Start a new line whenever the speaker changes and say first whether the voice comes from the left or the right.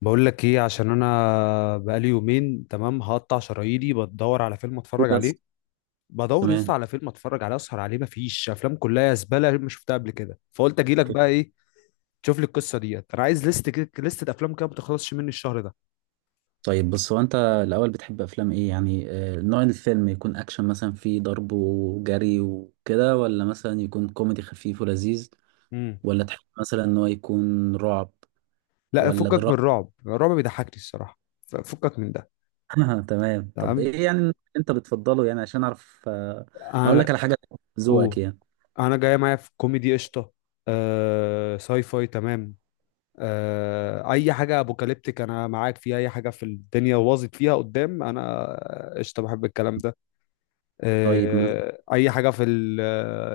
left: بقول لك ايه عشان انا بقالي يومين، تمام. هقطع شراييني بدور على فيلم اتفرج
right: بس.
left: عليه. بدور
right: تمام.
left: يسطا على فيلم اتفرج عليه اسهر عليه، مفيش افلام، كلها زباله، ما شفتها قبل كده، فقلت اجي لك
right: اوكي.
left: بقى. ايه تشوف لي القصه ديت؟ انا عايز ليست كده، ليست افلام كده ما تخلصش مني الشهر ده.
right: طيب بص، هو انت الاول بتحب افلام ايه يعني، نوع الفيلم يكون اكشن مثلا فيه ضرب وجري وكده، ولا مثلا يكون كوميدي خفيف ولذيذ،
left: امم
right: ولا تحب مثلا ان هو يكون رعب،
left: لا،
right: ولا
left: فكك
right: دراما؟
left: من الرعب، الرعب بيضحكني الصراحه. فكك من ده.
right: تمام. طب
left: تمام.
right: ايه يعني اللي انت بتفضله يعني عشان اعرف اقول لك
left: انا.
right: على حاجه، ذوقك
left: اوه،
right: يعني.
left: انا جاي معايا في كوميدي قشطه. ساي فاي تمام. اي حاجه ابوكاليبتيك انا معاك فيها، اي حاجه في الدنيا باظت فيها قدام انا قشطه، بحب الكلام ده.
right: طيب
left: اي حاجه في ال،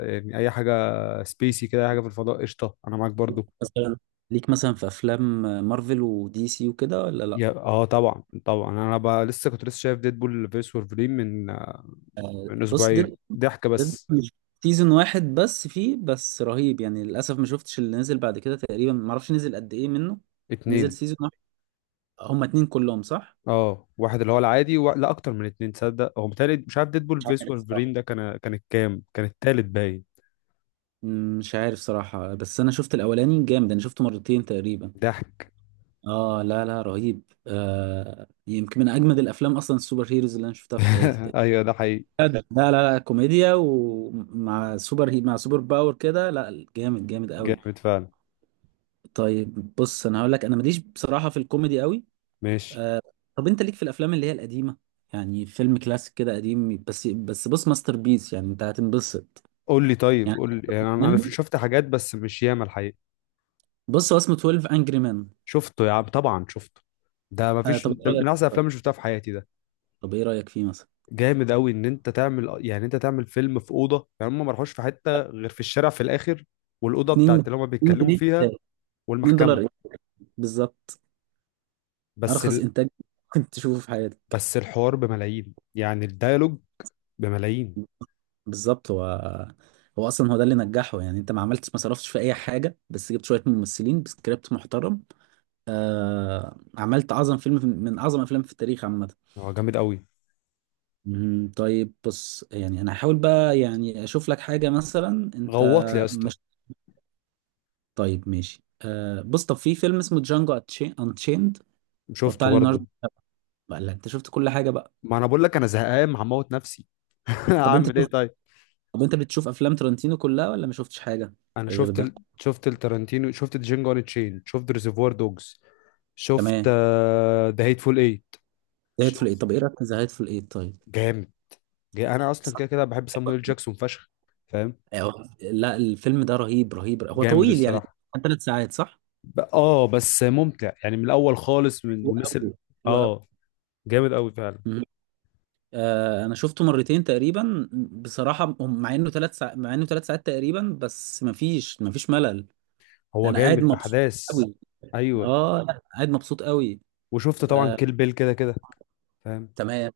left: يعني اي حاجه سبيسي كده، اي حاجه في الفضاء قشطه انا معاك برضو.
right: مثلا، ليك مثلا في افلام مارفل ودي سي وكده ولا لا؟
left: يا طبعا طبعا، انا بقى لسه كنت لسه شايف ديدبول فيرس وولفرين من
right: بص،
left: اسبوعين،
right: ديد
left: ضحك
right: ديد
left: بس.
right: سيزون واحد بس، فيه بس رهيب يعني. للاسف ما شفتش اللي نزل بعد كده، تقريبا ما اعرفش نزل قد ايه منه. نزل
left: اتنين.
right: سيزون واحد، هما اتنين كلهم صح؟
left: اه، واحد اللي هو العادي و... لا، اكتر من اتنين، تصدق هو متهيألي، مش عارف ديدبول
right: مش
left: فيرس
right: عارف صراحة.
left: وولفرين ده كان، كانت كام كان التالت باين.
right: مش عارف صراحة، بس انا شفت الاولاني جامد، انا شفته مرتين تقريبا.
left: ضحك.
right: اه لا لا رهيب، يمكن من اجمد الافلام اصلا السوبر هيروز اللي انا شفتها في حياتي تقريبا.
left: ايوه ده حقيقي.
right: لا لا لا لا، كوميديا ومع سوبر هي مع سوبر باور كده، لا جامد جامد قوي.
left: جامد فعلا.
right: طيب بص، انا هقول لك، انا ماليش بصراحه في الكوميدي قوي.
left: ماشي.
right: آه، طب انت ليك في الافلام اللي هي القديمه؟ يعني فيلم كلاسيك كده قديم بس، بص ماستر بيس يعني انت هتنبسط.
left: قول لي طيب
right: يعني
left: قول لي يعني، انا
right: كمان-
left: شفت حاجات بس مش ياما الحقيقه.
right: بص، هو اسمه 12 انجري مان.
left: شفته يا عم، طبعا شفته. ده ما فيش،
right: طب ايه
left: ده من
right: رايك
left: احسن
right: طيب.
left: الافلام اللي شفتها في حياتي ده.
right: طب ايه رايك فيه مثلا؟
left: جامد قوي ان انت تعمل، يعني انت تعمل فيلم في اوضه، يعني هم ما راحوش في حته غير في الشارع في الاخر. والاوضه
right: 2،
left: بتاعت اللي هم
right: 2
left: بيتكلموا
right: جنيه
left: فيها،
right: 2 دولار.
left: والمحكمه.
right: ايه بالظبط،
left: بس
right: ارخص
left: ال...
right: انتاج ممكن تشوفه في حياتك.
left: بس الحوار بملايين، يعني الديالوج بملايين.
right: بالظبط. هو اصلا هو ده اللي نجحه يعني، انت ما عملتش، ما صرفتش في اي حاجه، بس جبت شويه ممثلين بسكريبت محترم. عملت اعظم فيلم، من اعظم افلام في التاريخ عامه.
left: هو جامد قوي.
right: مهم. طيب بص، يعني انا هحاول بقى يعني اشوف لك حاجة مثلا. انت
left: غوط لي يا اسطى.
right: مش. طيب ماشي، بص، طب في فيلم اسمه جانجو انتشيند، بتاع
left: شفته برضه.
right: ليوناردو. بقى لا، انت شفت كل حاجة بقى.
left: ما انا بقول لك انا زهقان هموت نفسي.
right: طب انت
left: هعمل ايه طيب؟
right: طب انت بتشوف افلام ترنتينو كلها، ولا ما شفتش حاجة
left: انا
right: غير
left: شفت
right: ده؟
left: ال... شفت التارانتينو، شفت جينجو ان تشين، شفت ريزرفوار دوجز. شفت
right: تمام.
left: ذا هيت فول ايت.
right: زهقت في الايه.
left: شفت.
right: طب ايه رأيك في زهقت في الايه، طيب؟
left: جامد. انا اصلا
right: صح.
left: كده كده بحب سامويل جاكسون فشخ. فاهم.
right: أيوة. لا، الفيلم ده رهيب رهيب، هو
left: جامد
right: طويل يعني.
left: الصراحه.
right: كان 3 ساعات صح؟
left: ب... اه بس ممتع، يعني من الاول خالص،
right: حلو
left: والناس
right: قوي. حلو
left: اه جامد قوي فعلا.
right: قوي. انا شفته مرتين تقريبا بصراحه، مع انه ثلاث ساعات تقريبا، بس مفيش ملل.
left: هو
right: انا قاعد
left: جامد
right: مبسوط
left: احداث.
right: قوي.
left: ايوه.
right: اه لا قاعد مبسوط قوي.
left: وشفت طبعا
right: آه،
left: كيل بيل كده كده. فاهم.
right: تمام.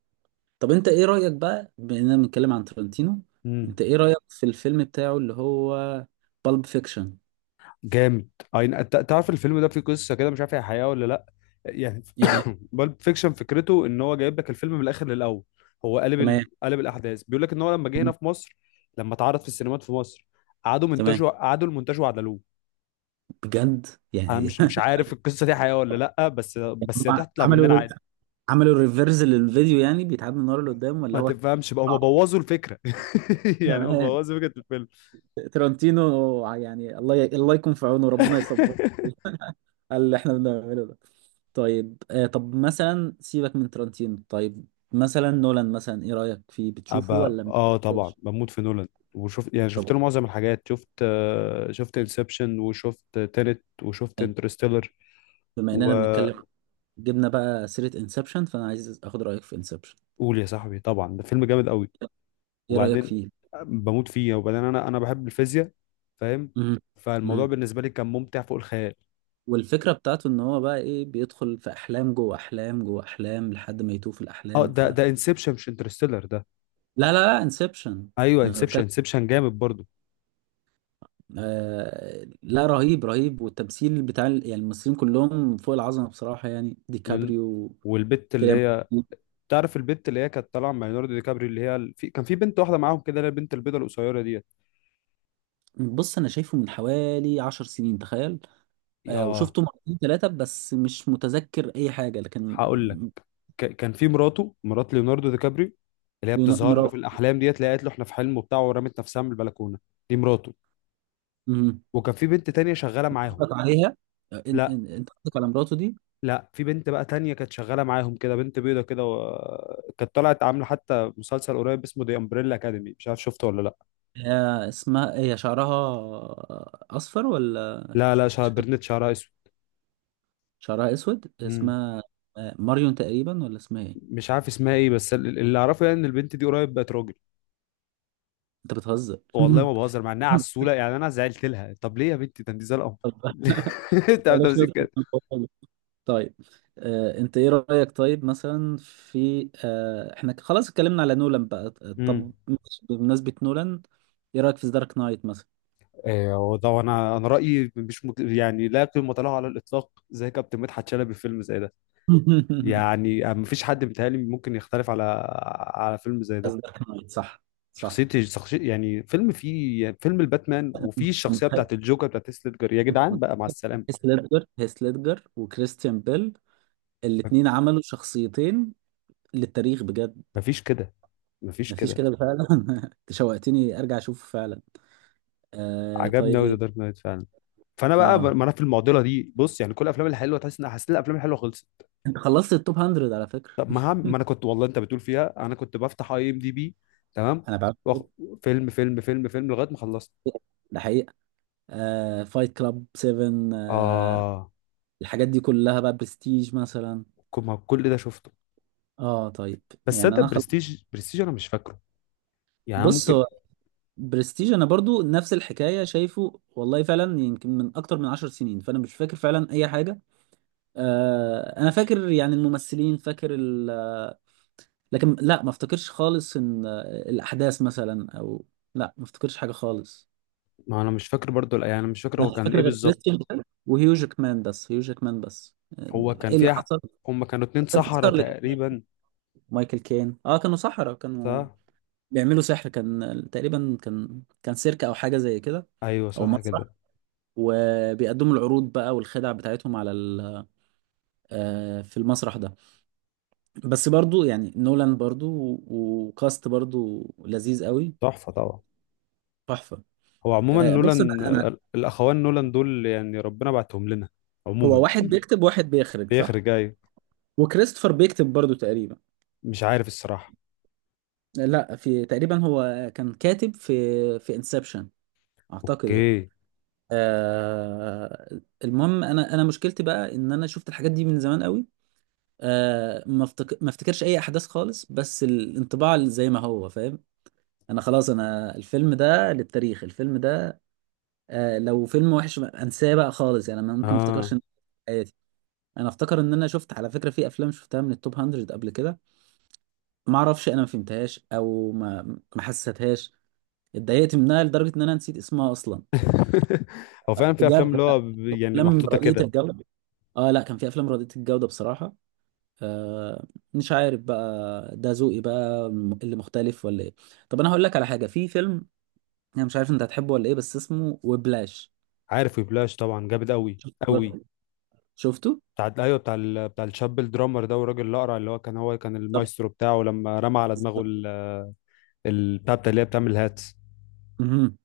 right: طب انت ايه رايك بقى بما اننا بنتكلم عن ترنتينو؟
left: مم.
right: انت ايه رايك في الفيلم بتاعه اللي هو بالب فيكشن؟
left: جامد. اي، انت تعرف الفيلم ده فيه قصه كده، مش عارف هي حقيقه ولا لا؟ يعني،
right: ايه.
left: بالب فيكشن فكرته ان هو جايب لك الفيلم من الاخر للاول. هو قلب
right: تمام
left: ال... قلب الاحداث، بيقول لك ان هو لما جه هنا في مصر، لما اتعرض في السينمات في مصر، قعدوا
right: تمام
left: منتجوا قعدوا المنتج وعدلوه.
right: بجد
left: انا
right: يعني.
left: مش عارف القصه دي حقيقه ولا لا، بس هي
right: هم
left: تطلع مننا
right: عملوا
left: عادي.
right: عملوا ريفرز للفيديو يعني بيتعاد من ورا لقدام، ولا
left: ما
right: هو؟
left: تفهمش بقى، هم بوظوا الفكره. يعني هم بوظوا فكره الفيلم.
right: ترنتينو يعني، الله يكون في عونه، ربنا يصبر على اللي احنا بنعمله ده. طيب، طب مثلا سيبك من ترنتينو، طيب. مثلا نولان، مثلا ايه رأيك فيه، بتشوفه
left: أبقى،
right: ولا ما
left: طبعا
right: بتشوفوش؟
left: بموت في نولان. وشفت، يعني شفت
right: طب
left: له معظم الحاجات، شفت انسبشن، وشفت تينت، وشفت
right: إيه؟
left: انترستيلر.
right: بما اننا بنتكلم،
left: وقول.
right: جبنا بقى سيرة انسبشن، فانا عايز اخد رأيك في انسبشن.
left: يا صاحبي، طبعا ده فيلم جامد قوي.
right: ايه رأيك
left: وبعدين،
right: فيه؟
left: بموت فيه وبعدين، انا بحب الفيزياء. فاهم.
right: مم.
left: فالموضوع
right: مم.
left: بالنسبه لي كان ممتع فوق الخيال.
right: والفكرة بتاعته ان هو بقى ايه، بيدخل في احلام جوه احلام جوه احلام لحد ما يتوه في
left: اه،
right: الاحلام، ف.
left: ده انسبشن مش انترستيلر ده.
right: لا لا لا، انسبشن
left: ايوه،
right: انا
left: انسبشن،
right: بتكلم.
left: انسبشن جامد برضو.
right: لا رهيب رهيب، والتمثيل يعني الممثلين كلهم فوق العظمه بصراحه يعني،
left: لل...
right: ديكابريو
left: والبت اللي
right: كده.
left: هي، تعرف البت اللي هي كانت طالعه مع ليوناردو دي كابريو، اللي هي كان في بنت واحده معاهم كده، اللي هي البنت البيضه القصيره ديت.
right: بص، انا شايفه من حوالي 10 سنين تخيل.
left: يا.
right: وشفته مرتين ثلاثه بس مش متذكر اي حاجه، لكن
left: هقول لك، كان في مرات ليوناردو دي كابريو، اللي هي بتظهر له في
right: مرات.
left: الاحلام ديت، اللي هي قالت له احنا في حلم وبتاع ورمت نفسها من البلكونه. دي مراته.
right: مم.
left: وكان في بنت تانية شغاله معاهم.
right: قصدك عليها،
left: لا،
right: انت قصدك على مراته دي؟
left: لا، في بنت بقى تانية كانت شغاله معاهم كده، بنت بيضه كده كانت طلعت عامله حتى مسلسل قريب اسمه دي امبريلا اكاديمي، مش عارف شفته ولا لا.
right: هي اسمها، هي شعرها اصفر ولا
left: لا، لا، شعر
right: شكل؟
left: برنت، شعرها اسود.
right: شعرها اسود.
left: مم.
right: اسمها ماريون تقريبا، ولا اسمها ايه؟
left: مش عارف اسمها ايه، بس اللي اعرفه يعني، ان البنت دي قريب بقت راجل.
right: انت بتهزر؟
left: والله ما بهزر، مع انها عسوله، يعني انا زعلت لها، طب ليه يا بنتي، ده انت زي القمر. انت عارف
right: بلاش
left: تمسك
right: نضرب في
left: كده.
right: الموضوع ده. طيب، انت ايه رأيك طيب مثلا في، احنا خلاص اتكلمنا على نولان بقى.
left: مم.
right: طب بمناسبة نولان، ايه رأيك في دارك نايت مثلا؟
left: وده، انا رايي مش مت... يعني لا قيمه له على الاطلاق، زي كابتن مدحت شلبي في فيلم زي ده. يعني ما فيش حد متهيألي ممكن يختلف على فيلم زي ده.
right: دارك نايت، صح صح.
left: شخصية يعني، فيلم فيه يعني فيلم الباتمان، وفيه
right: انت
left: الشخصيه
right: متخيل-
left: بتاعت الجوكر بتاعت هيث ليدجر، يا
right: انت
left: جدعان
right: متخيل
left: بقى مع
right: هيث
left: السلامه.
right: ليدجر، وكريستيان بيل، الاتنين عملوا شخصيتين للتاريخ بجد.
left: ما فيش كده، ما فيش
right: مفيش
left: كده.
right: كده فعلا. انت شوقتني ارجع اشوفه فعلا.
left: عجبني قوي ذا
right: طيب.
left: دارك نايت فعلا. فانا بقى،
right: اه،
left: ما انا في المعضله دي، بص يعني كل الافلام الحلوه، تحس ان حسيت إن الافلام الحلوه خلصت.
right: انت خلصت التوب 100 على فكرة.
left: طب ما هعمل، ما انا كنت والله، انت بتقول فيها، انا كنت بفتح IMDB. تمام.
right: انا بعرف.
left: وأخ... فيلم فيلم فيلم فيلم لغايه ما خلصت.
right: ده حقيقي. فايت كلاب 7،
left: اه،
right: الحاجات دي كلها بقى، برستيج مثلا.
left: ما كل ده شفته.
right: اه طيب،
left: بس
right: يعني
left: صدق، برستيج، برستيج انا مش فاكره. يعني أنا
right: بص،
left: ممكن.
right: هو برستيج انا برضو نفس الحكايه، شايفه والله فعلا يمكن من اكتر من 10 سنين، فانا مش فاكر فعلا اي حاجه. انا فاكر يعني الممثلين، لكن لا ما افتكرش خالص ان، الاحداث مثلا او، لا ما افتكرش حاجه خالص.
left: ما انا مش فاكر برضو، لا، يعني انا مش فاكر هو
right: انا مش
left: كان
right: فاكر
left: ايه
right: غير
left: بالظبط.
right: كريستيان بيل وهيو جاكمان، بس هيو جاكمان بس.
left: هو كان
right: ايه اللي
left: فيها.
right: حصل؟
left: هم كانوا اتنين
right: كان في
left: سحرة
right: سكارلت،
left: تقريبا.
right: مايكل كين. اه كانوا سحرة، كانوا
left: صح.
right: بيعملوا سحر، كان تقريبا، كان سيرك او حاجة زي كده،
left: ايوه
right: او
left: صح
right: مسرح،
left: كده.
right: وبيقدموا العروض بقى والخدع بتاعتهم على ال، في المسرح ده. بس برضو يعني نولان برضو، وكاست برضو لذيذ قوي.
left: تحفه طبعا.
right: تحفة.
left: هو عموما
right: بص
left: نولان،
right: انا.
left: الاخوان نولان دول يعني ربنا بعتهم لنا.
right: هو
left: عموما.
right: واحد بيكتب واحد بيخرج، صح؟
left: بيخرج جاي.
right: وكريستوفر بيكتب برضو تقريبا.
left: مش عارف الصراحه.
right: لا، في تقريبا هو كان كاتب في انسبشن اعتقد يعني.
left: اوكي.
right: آه المهم، انا مشكلتي بقى ان انا شفت الحاجات دي من زمان قوي. ما افتكرش اي احداث خالص، بس الانطباع اللي زي ما هو فاهم، انا خلاص انا الفيلم ده للتاريخ، الفيلم ده. لو فيلم وحش انساه بقى خالص يعني، انا ممكن ما
left: اه.
right: افتكرش حياتي. انا افتكر ان انا شفت على فكره في افلام شفتها من التوب 100 قبل كده، ما اعرفش، انا ما فهمتهاش او ما حسيتهاش، اتضايقت منها لدرجه ان انا نسيت اسمها اصلا.
left: هو فعلا في افلام،
right: بجد.
left: اللي هو يعني
right: افلام
left: محطوطه
right: رديئه
left: كده.
right: الجوده. اه لا، كان في افلام رديئه الجوده بصراحه. آه، مش عارف بقى، ده ذوقي بقى اللي مختلف ولا ايه؟ طب انا هقول لك على حاجه، في فيلم انا مش عارف انت هتحبه ولا ايه، بس اسمه وبلاش.
left: عارف ويبلاش، طبعا جامد قوي.
right: شفته؟
left: قوي.
right: شفته؟
left: بتاع، ايوه، بتاع الشاب الدرامر ده، والراجل الاقرع اللي هو كان هو كان
right: طب
left: المايسترو بتاعه لما رمى على دماغه بتاع اللي هي بتعمل هاتس.
right: مهم.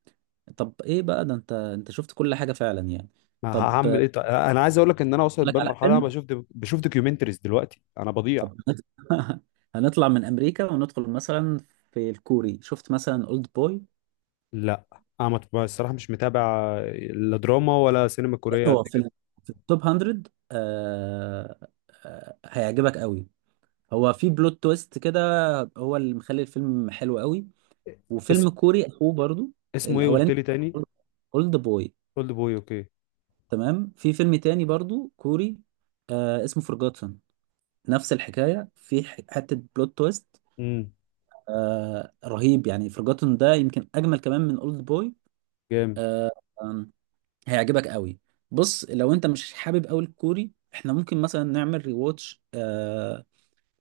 right: طب ايه بقى ده، انت شفت كل حاجه فعلا يعني.
left: ما
right: طب اقول
left: هعمل ايه طيب؟ انا عايز اقول لك ان انا وصلت
right: لك على
left: بالمرحله، انا
right: فيلم.
left: بشوف دوكيومنتريز دلوقتي، انا بضيع.
right: طب هنطلع من امريكا وندخل مثلا في الكوري، شفت مثلا اولد بوي؟
left: لا، انا الصراحه مش متابع لا دراما ولا سينما كوريه قد
right: هو في
left: كده.
right: في التوب 100. آه هيعجبك قوي، هو في بلوت تويست كده، هو اللي مخلي الفيلم حلو قوي.
left: اس...
right: وفيلم كوري اخوه برضو.
left: اسمه ايه قلت
right: الاولاني
left: لي تاني؟
right: اولد بوي.
left: اولد بوي، اوكي.
right: تمام. في فيلم تاني برضو كوري، اسمه فورجوتن، نفس الحكايه، في حته بلوت تويست.
left: امم
right: رهيب يعني، فورجوتن ده يمكن اجمل كمان من اولد بوي.
left: جامد.
right: آه آم، هيعجبك قوي. بص، لو انت مش حابب قوي الكوري، احنا ممكن مثلا نعمل ريواتش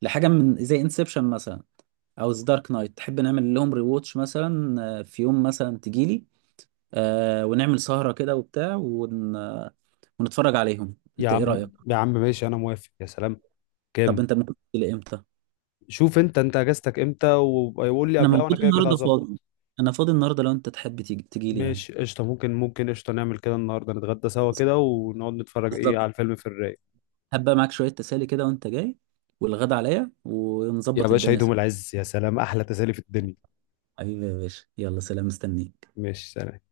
right: لحاجه من زي انسبشن مثلا، او ذا دارك نايت، تحب نعمل لهم ريواتش مثلا؟ في يوم مثلا تجيلي، ونعمل سهرة كده وبتاع، ون... آه، ونتفرج عليهم.
left: يا
right: انت ايه
left: عم،
right: رأيك؟
left: يا عم ماشي، انا موافق، يا سلام.
right: طب
left: كام؟
right: انت ممكن تجيلي امتى؟
left: شوف انت اجازتك امتى، ويقول لي
right: انا
left: قبلها، وانا
right: موجود
left: كده كده
right: النهارده
left: هظبط.
right: فاضي. انا فاضي النهارده، لو انت تحب تيجي تجيلي يعني.
left: ماشي قشطه، ممكن قشطه، نعمل كده النهارده، نتغدى سوا
right: بس-
left: كده ونقعد نتفرج ايه على
right: بالظبط.
left: الفيلم في الرايق.
right: هبقى معاك شوية تسالي كده وانت جاي، والغدا عليا،
left: يا
right: ونظبط
left: باشا
right: الدنيا
left: عيد يوم
right: سوا.
left: العز، يا سلام، احلى تسالي في الدنيا.
right: حبيبي يا باشا، يلا سلام، مستنيك.
left: ماشي.